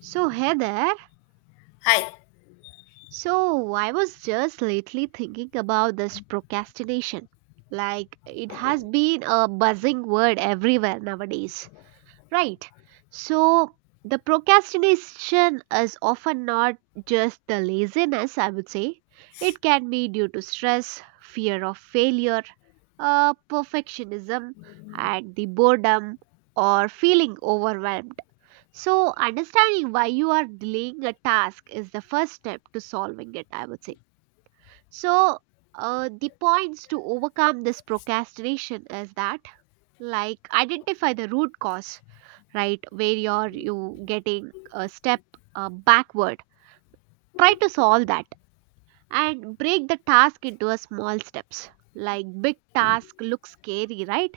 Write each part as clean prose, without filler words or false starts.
So, hey there. Hi. So, I was just lately thinking about this procrastination. Like, it has been a buzzing word everywhere nowadays, right? So, the procrastination is often not just the laziness, I would say. It can be due to stress, fear of failure, perfectionism, and the boredom or feeling overwhelmed. So, understanding why you are delaying a task is the first step to solving it, I would say. So, the points to overcome this procrastination is that, like, identify the root cause, right? Where you're you getting a step backward. Try to solve that and break the task into a small steps. Like, big task looks scary, right?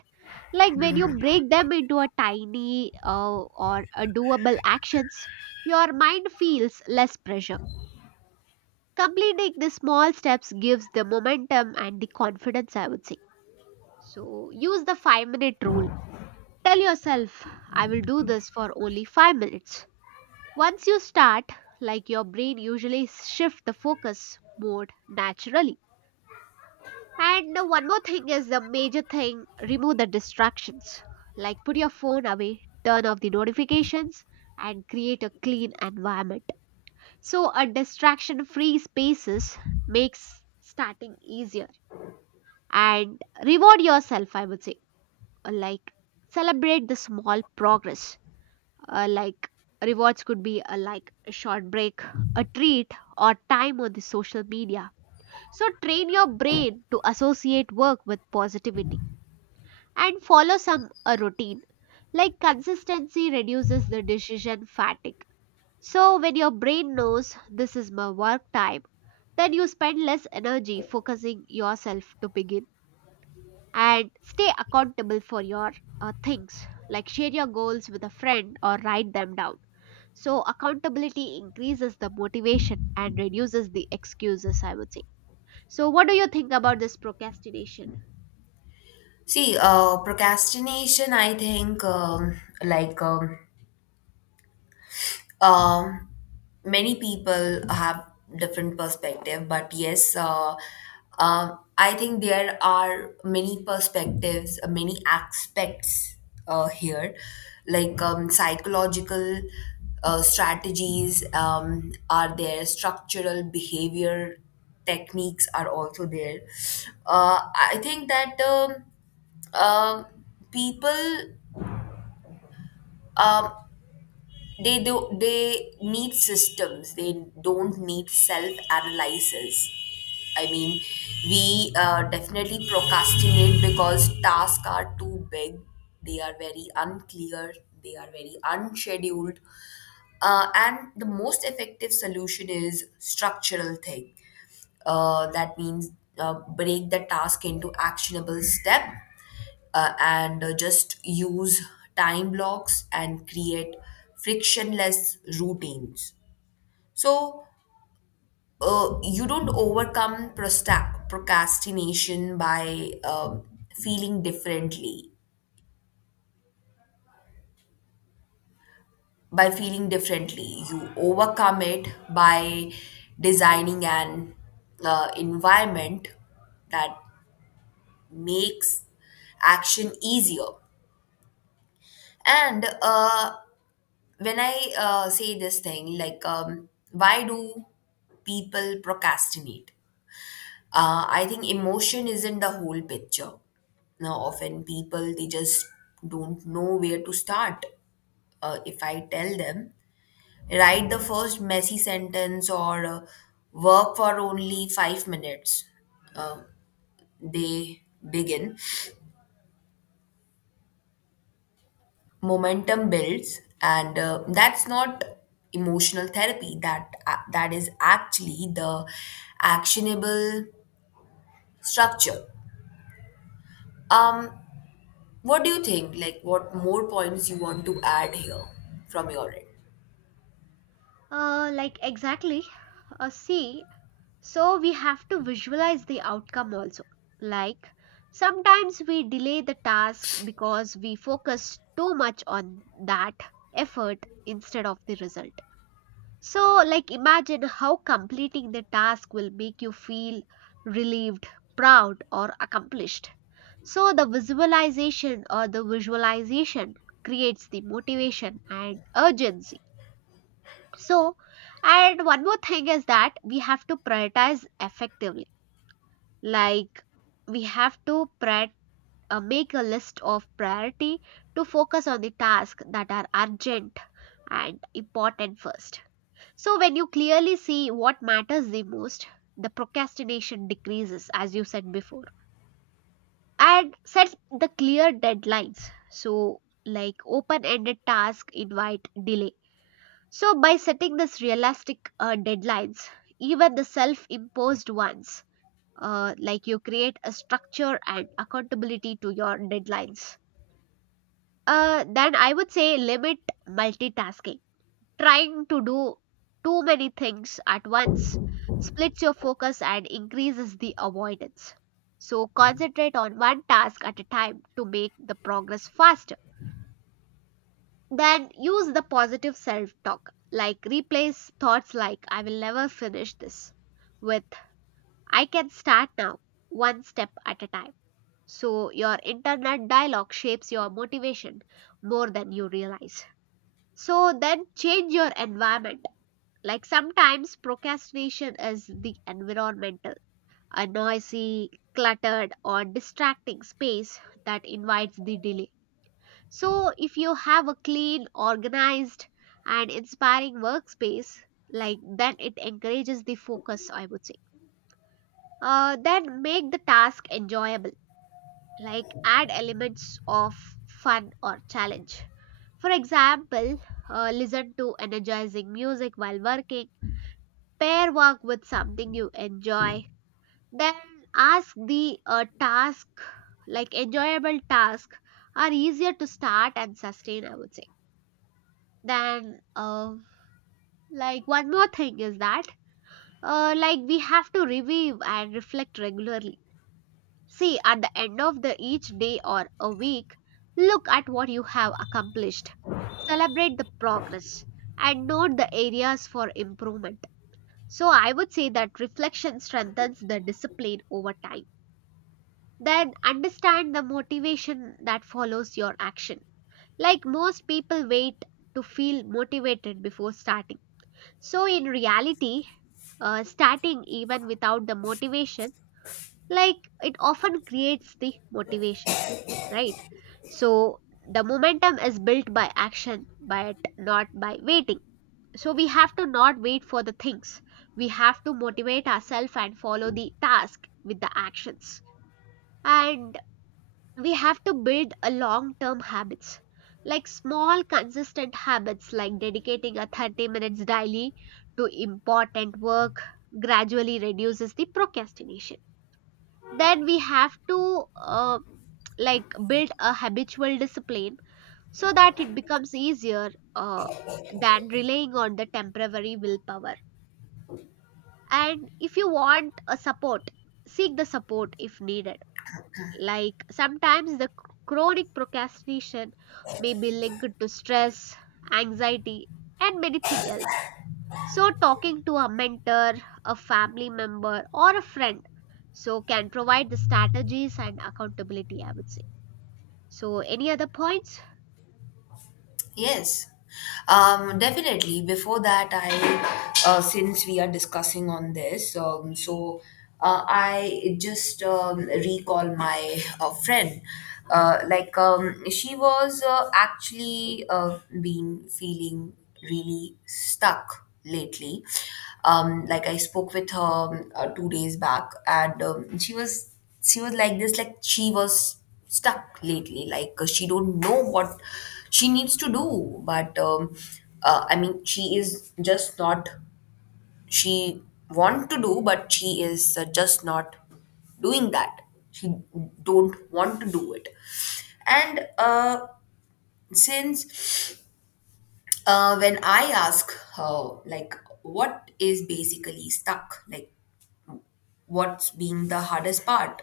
Like, when you break them into a tiny or a doable actions, your mind feels less pressure. Completing the small steps gives the momentum and the confidence, I would say. So use the 5-minute rule. Tell yourself, I will do this for only 5 minutes. Once you start, like your brain usually shift the focus mode naturally. And the one more thing is the major thing, remove the distractions. Like, put your phone away, turn off the notifications, and create a clean environment. So, a distraction free spaces makes starting easier. And reward yourself, I would say. Like, celebrate the small progress. Like, rewards could be a like a short break, a treat, or time on the social media. So train your brain to associate work with positivity and follow some a routine. Like, consistency reduces the decision fatigue. So when your brain knows this is my work time, then you spend less energy focusing yourself to begin and stay accountable for your things, like share your goals with a friend or write them down. So accountability increases the motivation and reduces the excuses, I would say. So what do you think about this procrastination? See, procrastination, I think, Um, many people have different perspective, but yes, I think there are many perspectives, many aspects here, like psychological strategies are there, structural behavior techniques are also there. I think that um people. Um, they need systems. They don't need self analysis. I mean, we definitely procrastinate because tasks are too big. They are very unclear. They are very unscheduled. And the most effective solution is structural thing, that means break the task into actionable step, and just use time blocks and create frictionless routines. So you don't overcome procrastination by feeling differently. By feeling differently, you overcome it by designing an environment that makes action easier. And when I say this thing, like, why do people procrastinate? I think emotion isn't the whole picture. Now, often people they just don't know where to start. If I tell them, write the first messy sentence or work for only 5 minutes, uh, they begin. Momentum builds and that's not emotional therapy, that is actually the actionable structure. um what do you think, like what more points you want to add here from your end? Like, exactly. See. So we have to visualize the outcome also. Like, sometimes we delay the task because we focus too much on that effort instead of the result. So, like, imagine how completing the task will make you feel relieved, proud, or accomplished. So, the visualization or the visualization creates the motivation and urgency. So, and one more thing is that we have to prioritize effectively. Like, we have to make a list of priority to focus on the tasks that are urgent and important first. So when you clearly see what matters the most, the procrastination decreases, as you said before. And set the clear deadlines, so like open ended task invite delay. So by setting this realistic deadlines, even the self imposed ones, like, you create a structure and accountability to your deadlines. Then I would say limit multitasking. Trying to do too many things at once splits your focus and increases the avoidance. So concentrate on one task at a time to make the progress faster. Then use the positive self talk, like replace thoughts like I will never finish this with I can start now, one step at a time. So, your internet dialogue shapes your motivation more than you realize. So, then change your environment. Like, sometimes procrastination is the environmental, a noisy, cluttered, or distracting space that invites the delay. So, if you have a clean, organized, and inspiring workspace, like then it encourages the focus, I would say. Then make the task enjoyable, like add elements of fun or challenge. For example, listen to energizing music while working, pair work with something you enjoy, then ask the task, like enjoyable task are easier to start and sustain, I would say. Then, like one more thing is that, like, we have to review and reflect regularly. See, at the end of the each day or a week, look at what you have accomplished. Celebrate the progress and note the areas for improvement. So I would say that reflection strengthens the discipline over time. Then understand the motivation that follows your action. Like most people wait to feel motivated before starting. So in reality, starting even without the motivation, like, it often creates the motivation, right? So the momentum is built by action, but not by waiting. So we have to not wait for the things. We have to motivate ourselves and follow the task with the actions. And we have to build a long-term habits. Like, small consistent habits like dedicating a 30 minutes daily to important work gradually reduces the procrastination. Then we have to, like, build a habitual discipline so that it becomes easier than relying on the temporary willpower. And if you want a support, seek the support if needed. Like, sometimes the chronic procrastination may be linked to stress, anxiety, and many things else. So, talking to a mentor, a family member, or a friend so can provide the strategies and accountability, I would say. So, any other points? Yes, definitely. Before that, I, since we are discussing on this, I just recall my friend. She was actually been feeling really stuck lately. Like I spoke with her 2 days back, and she was like this, like she was stuck lately, she don't know what she needs to do, but I mean she is just not, she want to do but she is just not doing that, she don't want to do it, and since when I ask her like what is basically stuck, like what's being the hardest part.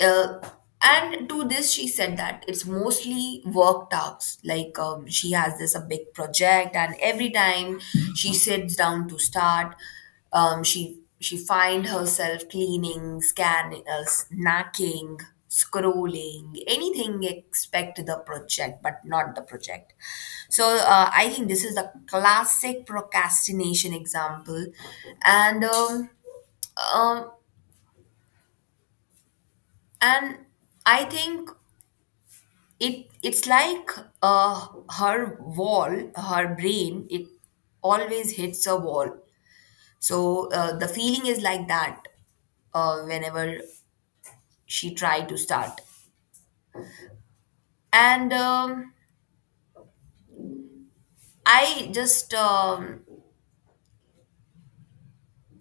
Uh, and to this, she said that it's mostly work tasks. Like she has this a big project, and every time she sits down to start, she find herself cleaning, scanning, snacking, scrolling, anything except the project, but not the project. So I think this is a classic procrastination example, and. Um, um, and I think it's like, uh, her wall, her brain it always hits a wall. So the feeling is like that, whenever she tried to start. and um, i just um,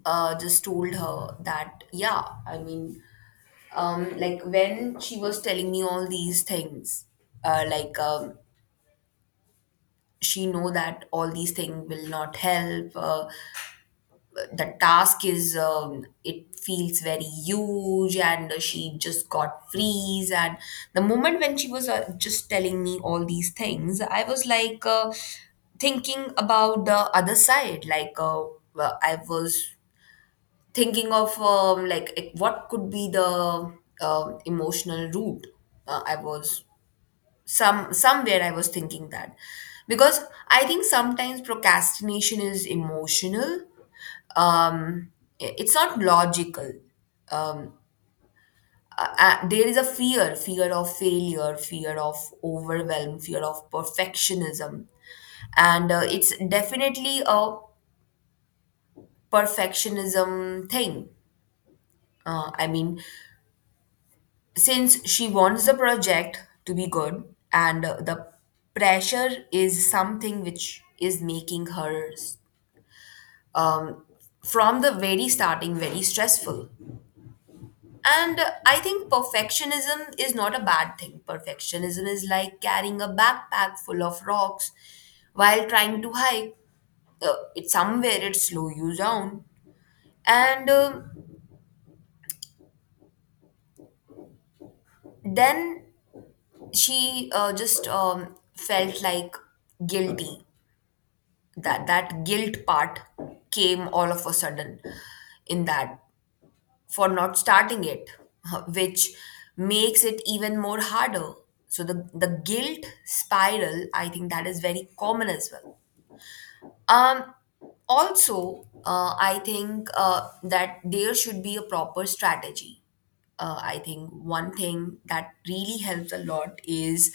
uh, just told her that, yeah, I mean, like when she was telling me all these things, uh, like um, she know that all these things will not help. The task is, it feels very huge and she just got freeze, and the moment when she was just telling me all these things, I was like thinking about the other side, like well, I was thinking of, like what could be the emotional root. Uh, i was some somewhere I was thinking that, because I think sometimes procrastination is emotional. um, it's not logical. Um, there is a fear, fear of failure, fear of overwhelm, fear of perfectionism, and it's definitely a perfectionism thing. I mean, since she wants the project to be good, and the pressure is something which is making her, um, from the very starting, very stressful. And I think perfectionism is not a bad thing. Perfectionism is like carrying a backpack full of rocks while trying to hike. It's somewhere it slow you down. And then she just felt like guilty. That guilt part came all of a sudden in that, for not starting it, which makes it even more harder. So the guilt spiral, I think that is very common as well. Um, Also, I think that there should be a proper strategy. I think one thing that really helps a lot is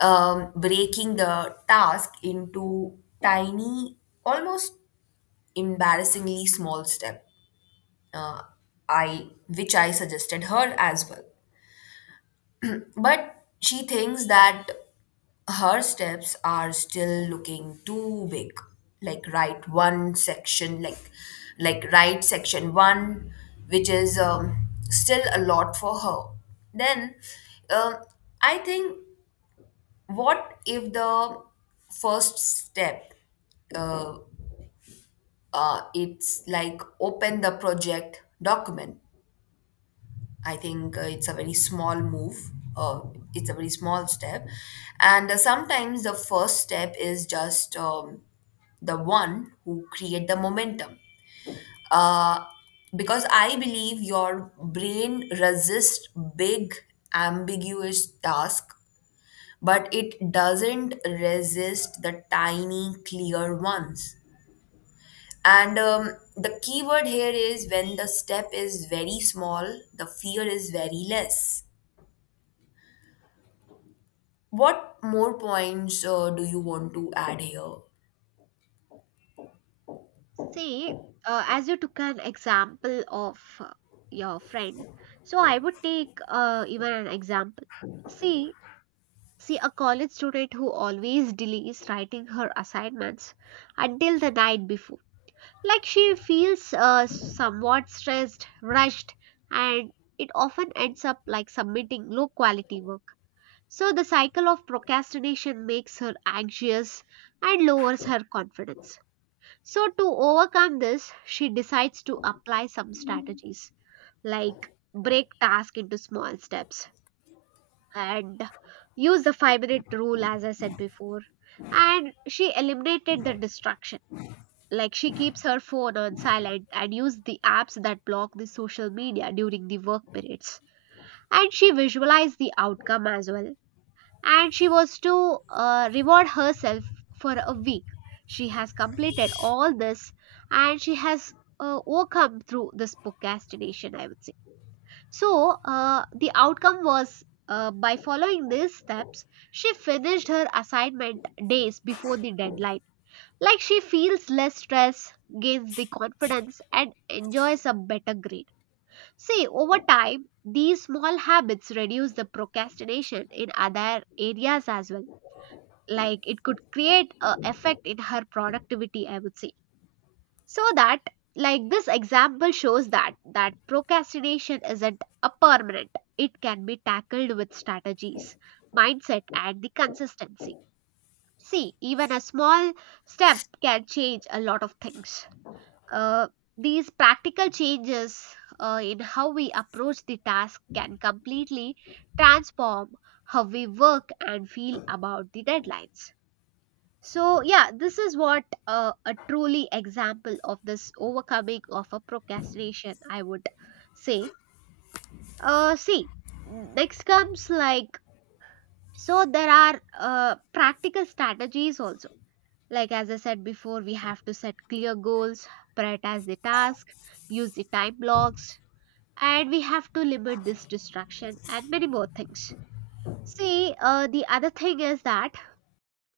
breaking the task into tiny, almost embarrassingly small steps, uh, I which I suggested her as well. But she thinks that her steps are still looking too big. Like write one section, like write section one, which is still a lot for her. Then um, I think, what if the first step, uh, it's like open the project document. I think it's a very small move. Uh, it's a very small step. And sometimes the first step is just the one who create the momentum. Uh, because I believe your brain resists big, ambiguous task, but it doesn't resist the tiny, clear ones. And the keyword here is, when the step is very small, the fear is very less. What more points do you want to add here? See, as you took an example of your friend, so I would take even an example. See, see a college student who always delays writing her assignments until the night before. Like, she feels somewhat stressed, rushed, and it often ends up like submitting low quality work. So the cycle of procrastination makes her anxious and lowers her confidence. So, to overcome this, she decides to apply some strategies, like break task into small steps and use the 5 minute rule, as I said before. And she eliminated the distraction. Like, she keeps her phone on silent and use the apps that block the social media during the work periods. And she visualized the outcome as well, and she was to reward herself for a week. She has completed all this and she has overcome through this procrastination, I would say. So, the outcome was, by following these steps, she finished her assignment days before the deadline. Like, she feels less stress, gains the confidence, and enjoys a better grade. See, over time, these small habits reduce the procrastination in other areas as well. Like, it could create a effect in her productivity, I would say. So that, like, this example shows that that procrastination isn't a permanent, it can be tackled with strategies, mindset and the consistency. See, even a small step can change a lot of things. uh, these practical changes in how we approach the task can completely transform how we work and feel about the deadlines. So yeah, this is what, a truly example of this overcoming of a procrastination, I would say. See, next comes like, so there are practical strategies also. Like, as I said before, we have to set clear goals, prioritize the task, use the time blocks, and we have to limit this distraction and many more things. See, the other thing is that,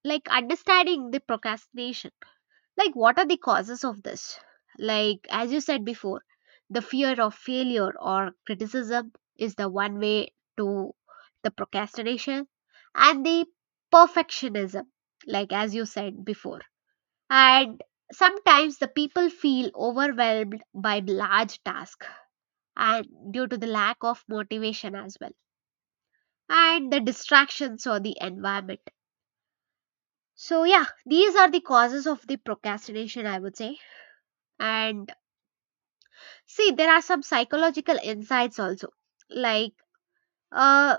like, understanding the procrastination, like what are the causes of this, like as you said before, the fear of failure or criticism is the one way to the procrastination, and the perfectionism, like as you said before. And sometimes the people feel overwhelmed by large tasks and due to the lack of motivation as well, and the distractions or the environment. So yeah, these are the causes of the procrastination, I would say. And see, there are some psychological insights also, like uh,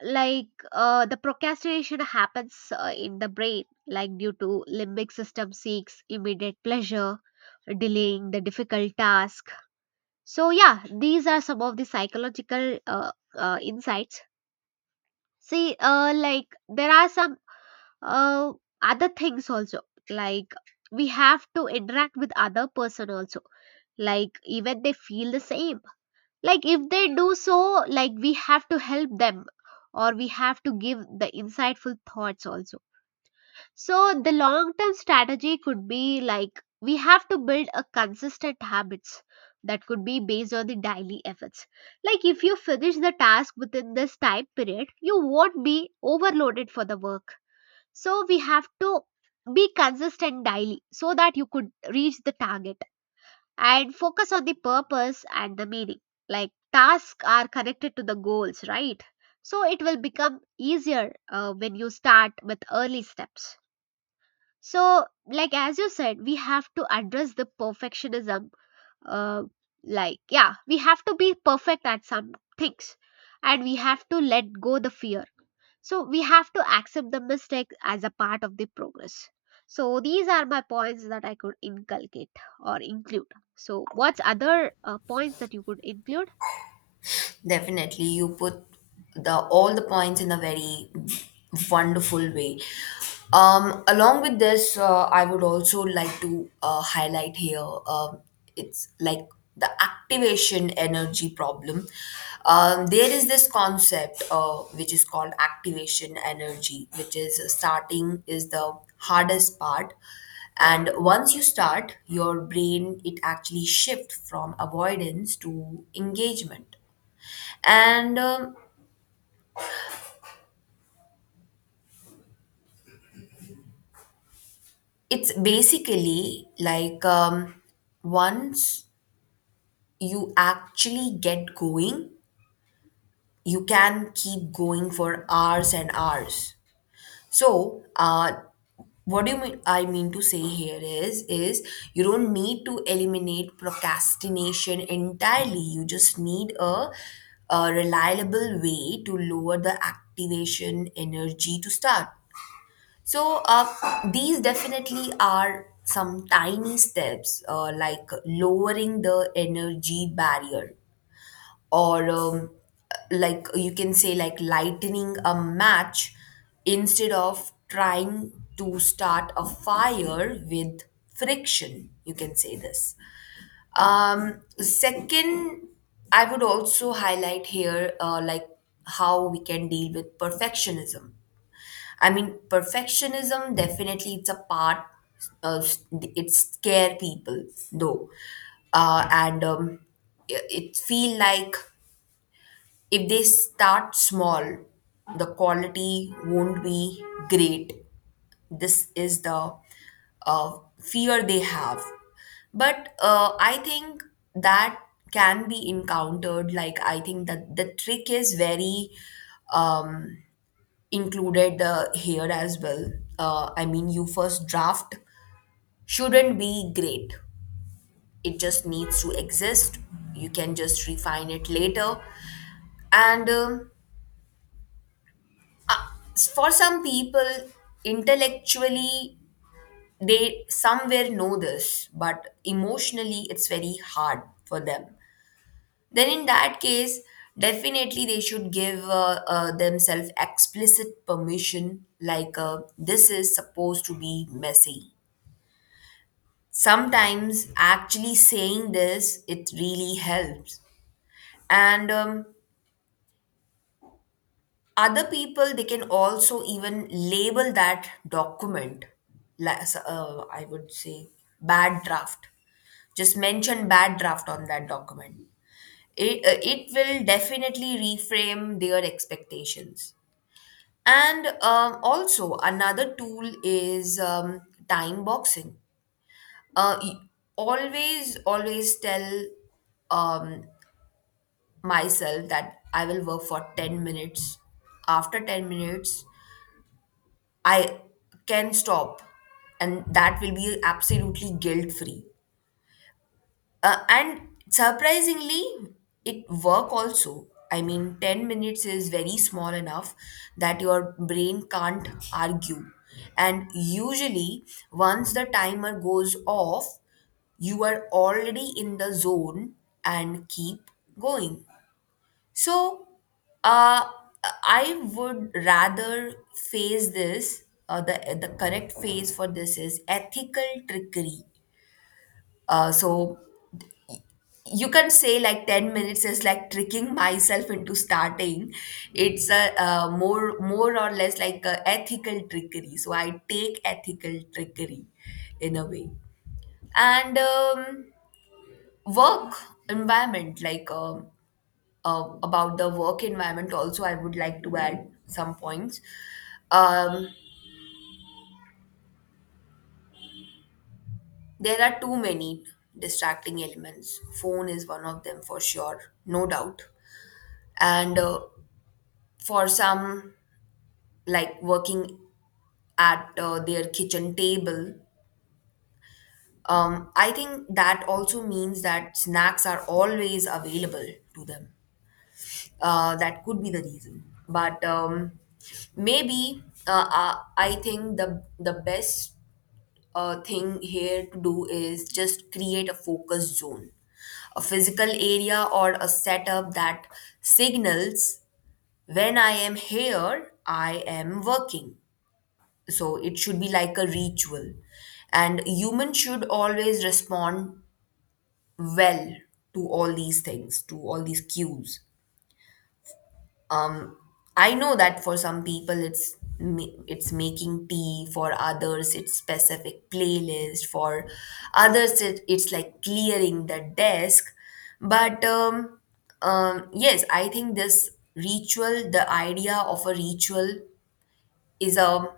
like, the procrastination happens in the brain, like due to limbic system seeks immediate pleasure, delaying the difficult task. So yeah, these are some of the psychological insights. See, like there are some uh, other things also, like we have to interact with other person also, like even they feel the same, like if they do so, like we have to help them or we have to give the insightful thoughts also. So the long term strategy could be like, we have to build a consistent habits that could be based on the daily efforts. Like, if you finish the task within this time period you won't be overloaded for the work. So we have to be consistent daily so that you could reach the target and focus on the purpose and the meaning. Like, tasks are connected to the goals, right? So it will become easier when you start with early steps. So, like as you said, we have to address the perfectionism. Uh, like, yeah, we have to be perfect at some things, and we have to let go the fear. So we have to accept the mistake as a part of the progress. So these are my points that I could inculcate or include. So what's other points that you could include? Definitely, you put the all the points in a very wonderful way. Along with this, I would also like to highlight here. It's like the activation energy problem. There is this concept, which is called activation energy, which is starting is the hardest part, and once you start your brain it actually shift from avoidance to engagement. And it's basically like, once you actually get going, you can keep going for hours and hours. So what do you mean, I mean to say here is you don't need to eliminate procrastination entirely, you just need a reliable way to lower the activation energy to start. So these definitely are some tiny steps, like lowering the energy barrier, or like you can say, like lightening a match instead of trying to start a fire with friction. You can say this. Second, I would also highlight here, like how we can deal with perfectionism. I mean, perfectionism, definitely it's a part. Uh, it scare people though, and it it feel like if they start small, the quality won't be great. This is the uh, fear they have, but I think that can be encountered. Like I think that the trick is very. Um, Included here as well. I mean, you first draft shouldn't be great. It just needs to exist. You can just refine it later. And for some people, intellectually, they somewhere know this, but emotionally, it's very hard for them. Then, in that case, definitely they should give themselves explicit permission like, this is supposed to be messy. Sometimes actually saying this it really helps. And other people they can also even label that document, I would say, bad draft. Just mention bad draft on that document. It, it will definitely reframe their expectations. And also another tool is, time boxing. Uh, y- always always tell um, myself that I will work for 10 minutes. After 10 minutes, I can stop, and that will be absolutely guilt free. And surprisingly, it work also. I mean, 10 minutes is very small enough that your brain can't argue. And usually, once the timer goes off, you are already in the zone and keep going. So, uh, I would rather phase this. The correct phase for this is ethical trickery. So you can say, like 10 minutes is like tricking myself into starting. It's a more or less like a ethical trickery. So I take ethical trickery in a way. And work environment like, about the work environment also, I would like to add some points. um, there are too many distracting elements. Phone is one of them for sure, no doubt. And for some, like working at their kitchen table, I think that also means that snacks are always available to them. That could be the reason, but maybe I think the best thing here to do is just create a focus zone, a physical area or a setup that signals, when I am here, I am working. So it should be like a ritual. And human should always respond well to all these things, to all these cues. um, I know that for some people it's it's making tea, for others it's specific playlist, for others it's like clearing the desk. But yes, I think this ritual, the idea of a ritual, is a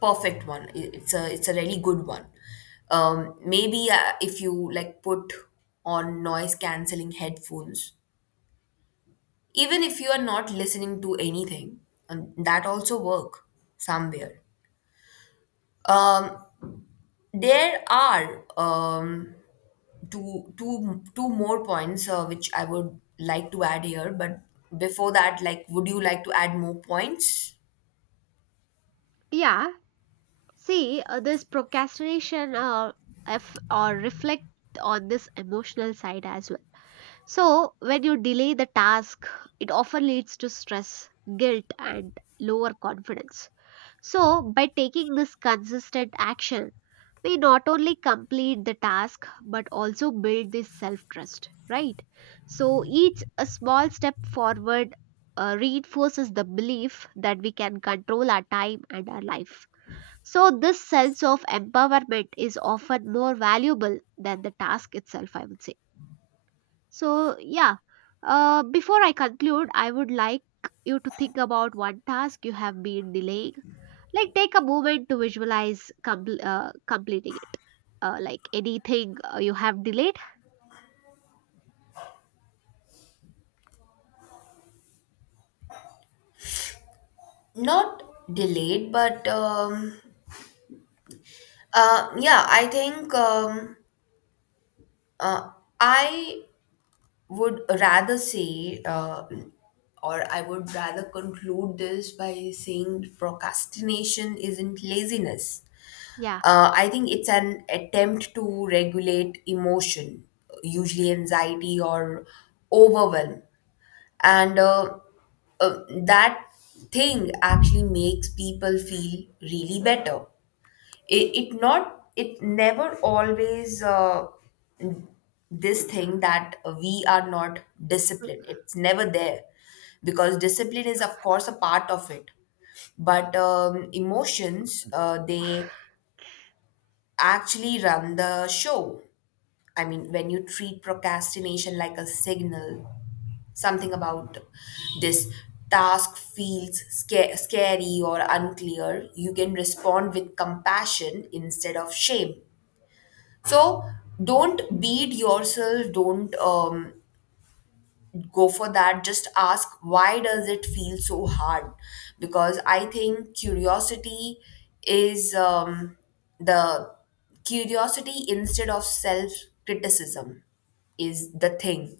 perfect one. It's a really good one. Maybe if you like put on noise canceling headphones, even if you are not listening to anything, and that also work somewhere. um, there are, two more points, which I would like to add here, but before that, like would you like to add more points? Yeah, see, this procrastination, if or reflect on this emotional side as well. So when you delay the task, it often leads to stress, guilt, and lower confidence. So by taking this consistent action we not only complete the task but also build this self trust, right? So each a small step forward reinforces the belief that we can control our time and our life. So this sense of empowerment is often more valuable than the task itself, I would say. So yeah, before I conclude, I would like you to think about one task you have been delaying, like take a moment to visualize completing it, like anything you have delayed. Not delayed, but yeah, I think, uh, I would rather say, or I would rather conclude this by saying, procrastination isn't laziness. Yeah, I think it's an attempt to regulate emotion, usually anxiety or overwhelm. And that thing actually makes people feel really better. it, it not, it never always, this thing that we are not disciplined, it's never there, because discipline is of course a part of it. But emotions, they actually run the show. I mean, when you treat procrastination like a signal, something about this task feels scary or unclear, you can respond with compassion instead of shame. So don't beat yourself. Don't go for that. Just ask, why does it feel so hard? Because I think curiosity is, the curiosity instead of self criticism is the thing.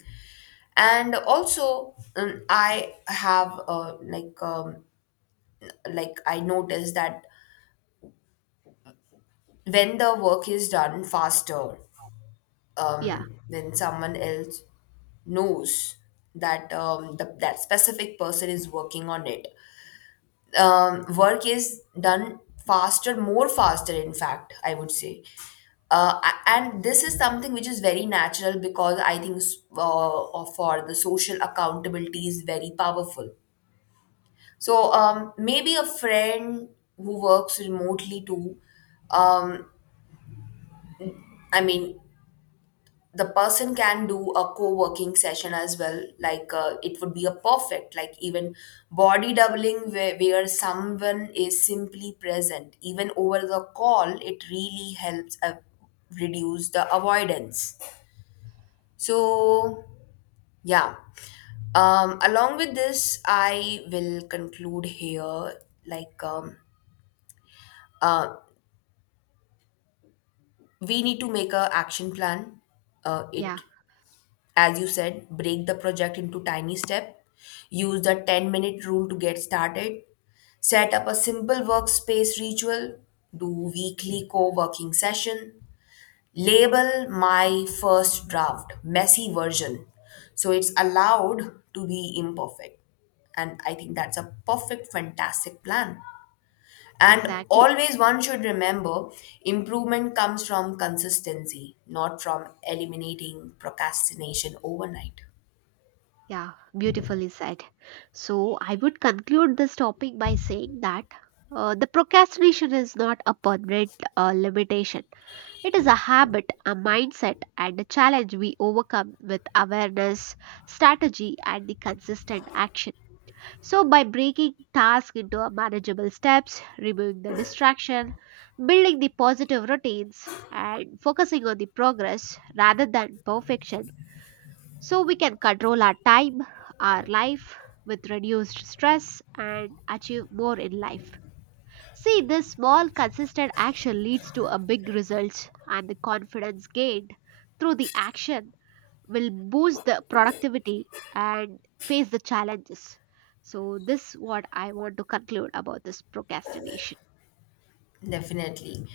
And also I have like I noticed that, when the work is done faster, yeah, when someone else knows that, that specific person is working on it. Work is done faster, more faster, in fact, I would say. And this is something which is very natural, because I think for the social accountability is very powerful. So maybe a friend who works remotely too. Um, I mean, the person can do a co-working session as well, like it would be a perfect, like even body doubling, where someone is simply present even over the call, it really helps reduce the avoidance. So yeah. Along with this, I will conclude here. like um uh we need to make a action plan. Yeah, It As you said, break the project into tiny steps, use the 10-minute rule to get started, set up a simple workspace ritual, do weekly co working session, label my first draft, messy version, so it's allowed to be imperfect. And I think that's a perfect, fantastic plan. And exactly. always one should remember, improvement comes from consistency, not from eliminating procrastination overnight. Yeah, beautifully said. So I would conclude this topic by saying that, the procrastination is not a permanent limitation, it is a habit, a mindset and a challenge we overcome with awareness, strategy and the consistent action. So, by breaking tasks into a manageable steps, removing the distraction, building the positive routines, and focusing on the progress rather than perfection, so we can control our time, our life with reduced stress, and achieve more in life. See, this small, consistent action leads to a big results and the confidence gained through the action will boost the productivity and face the challenges. So this what I want to conclude about this procrastination. Definitely.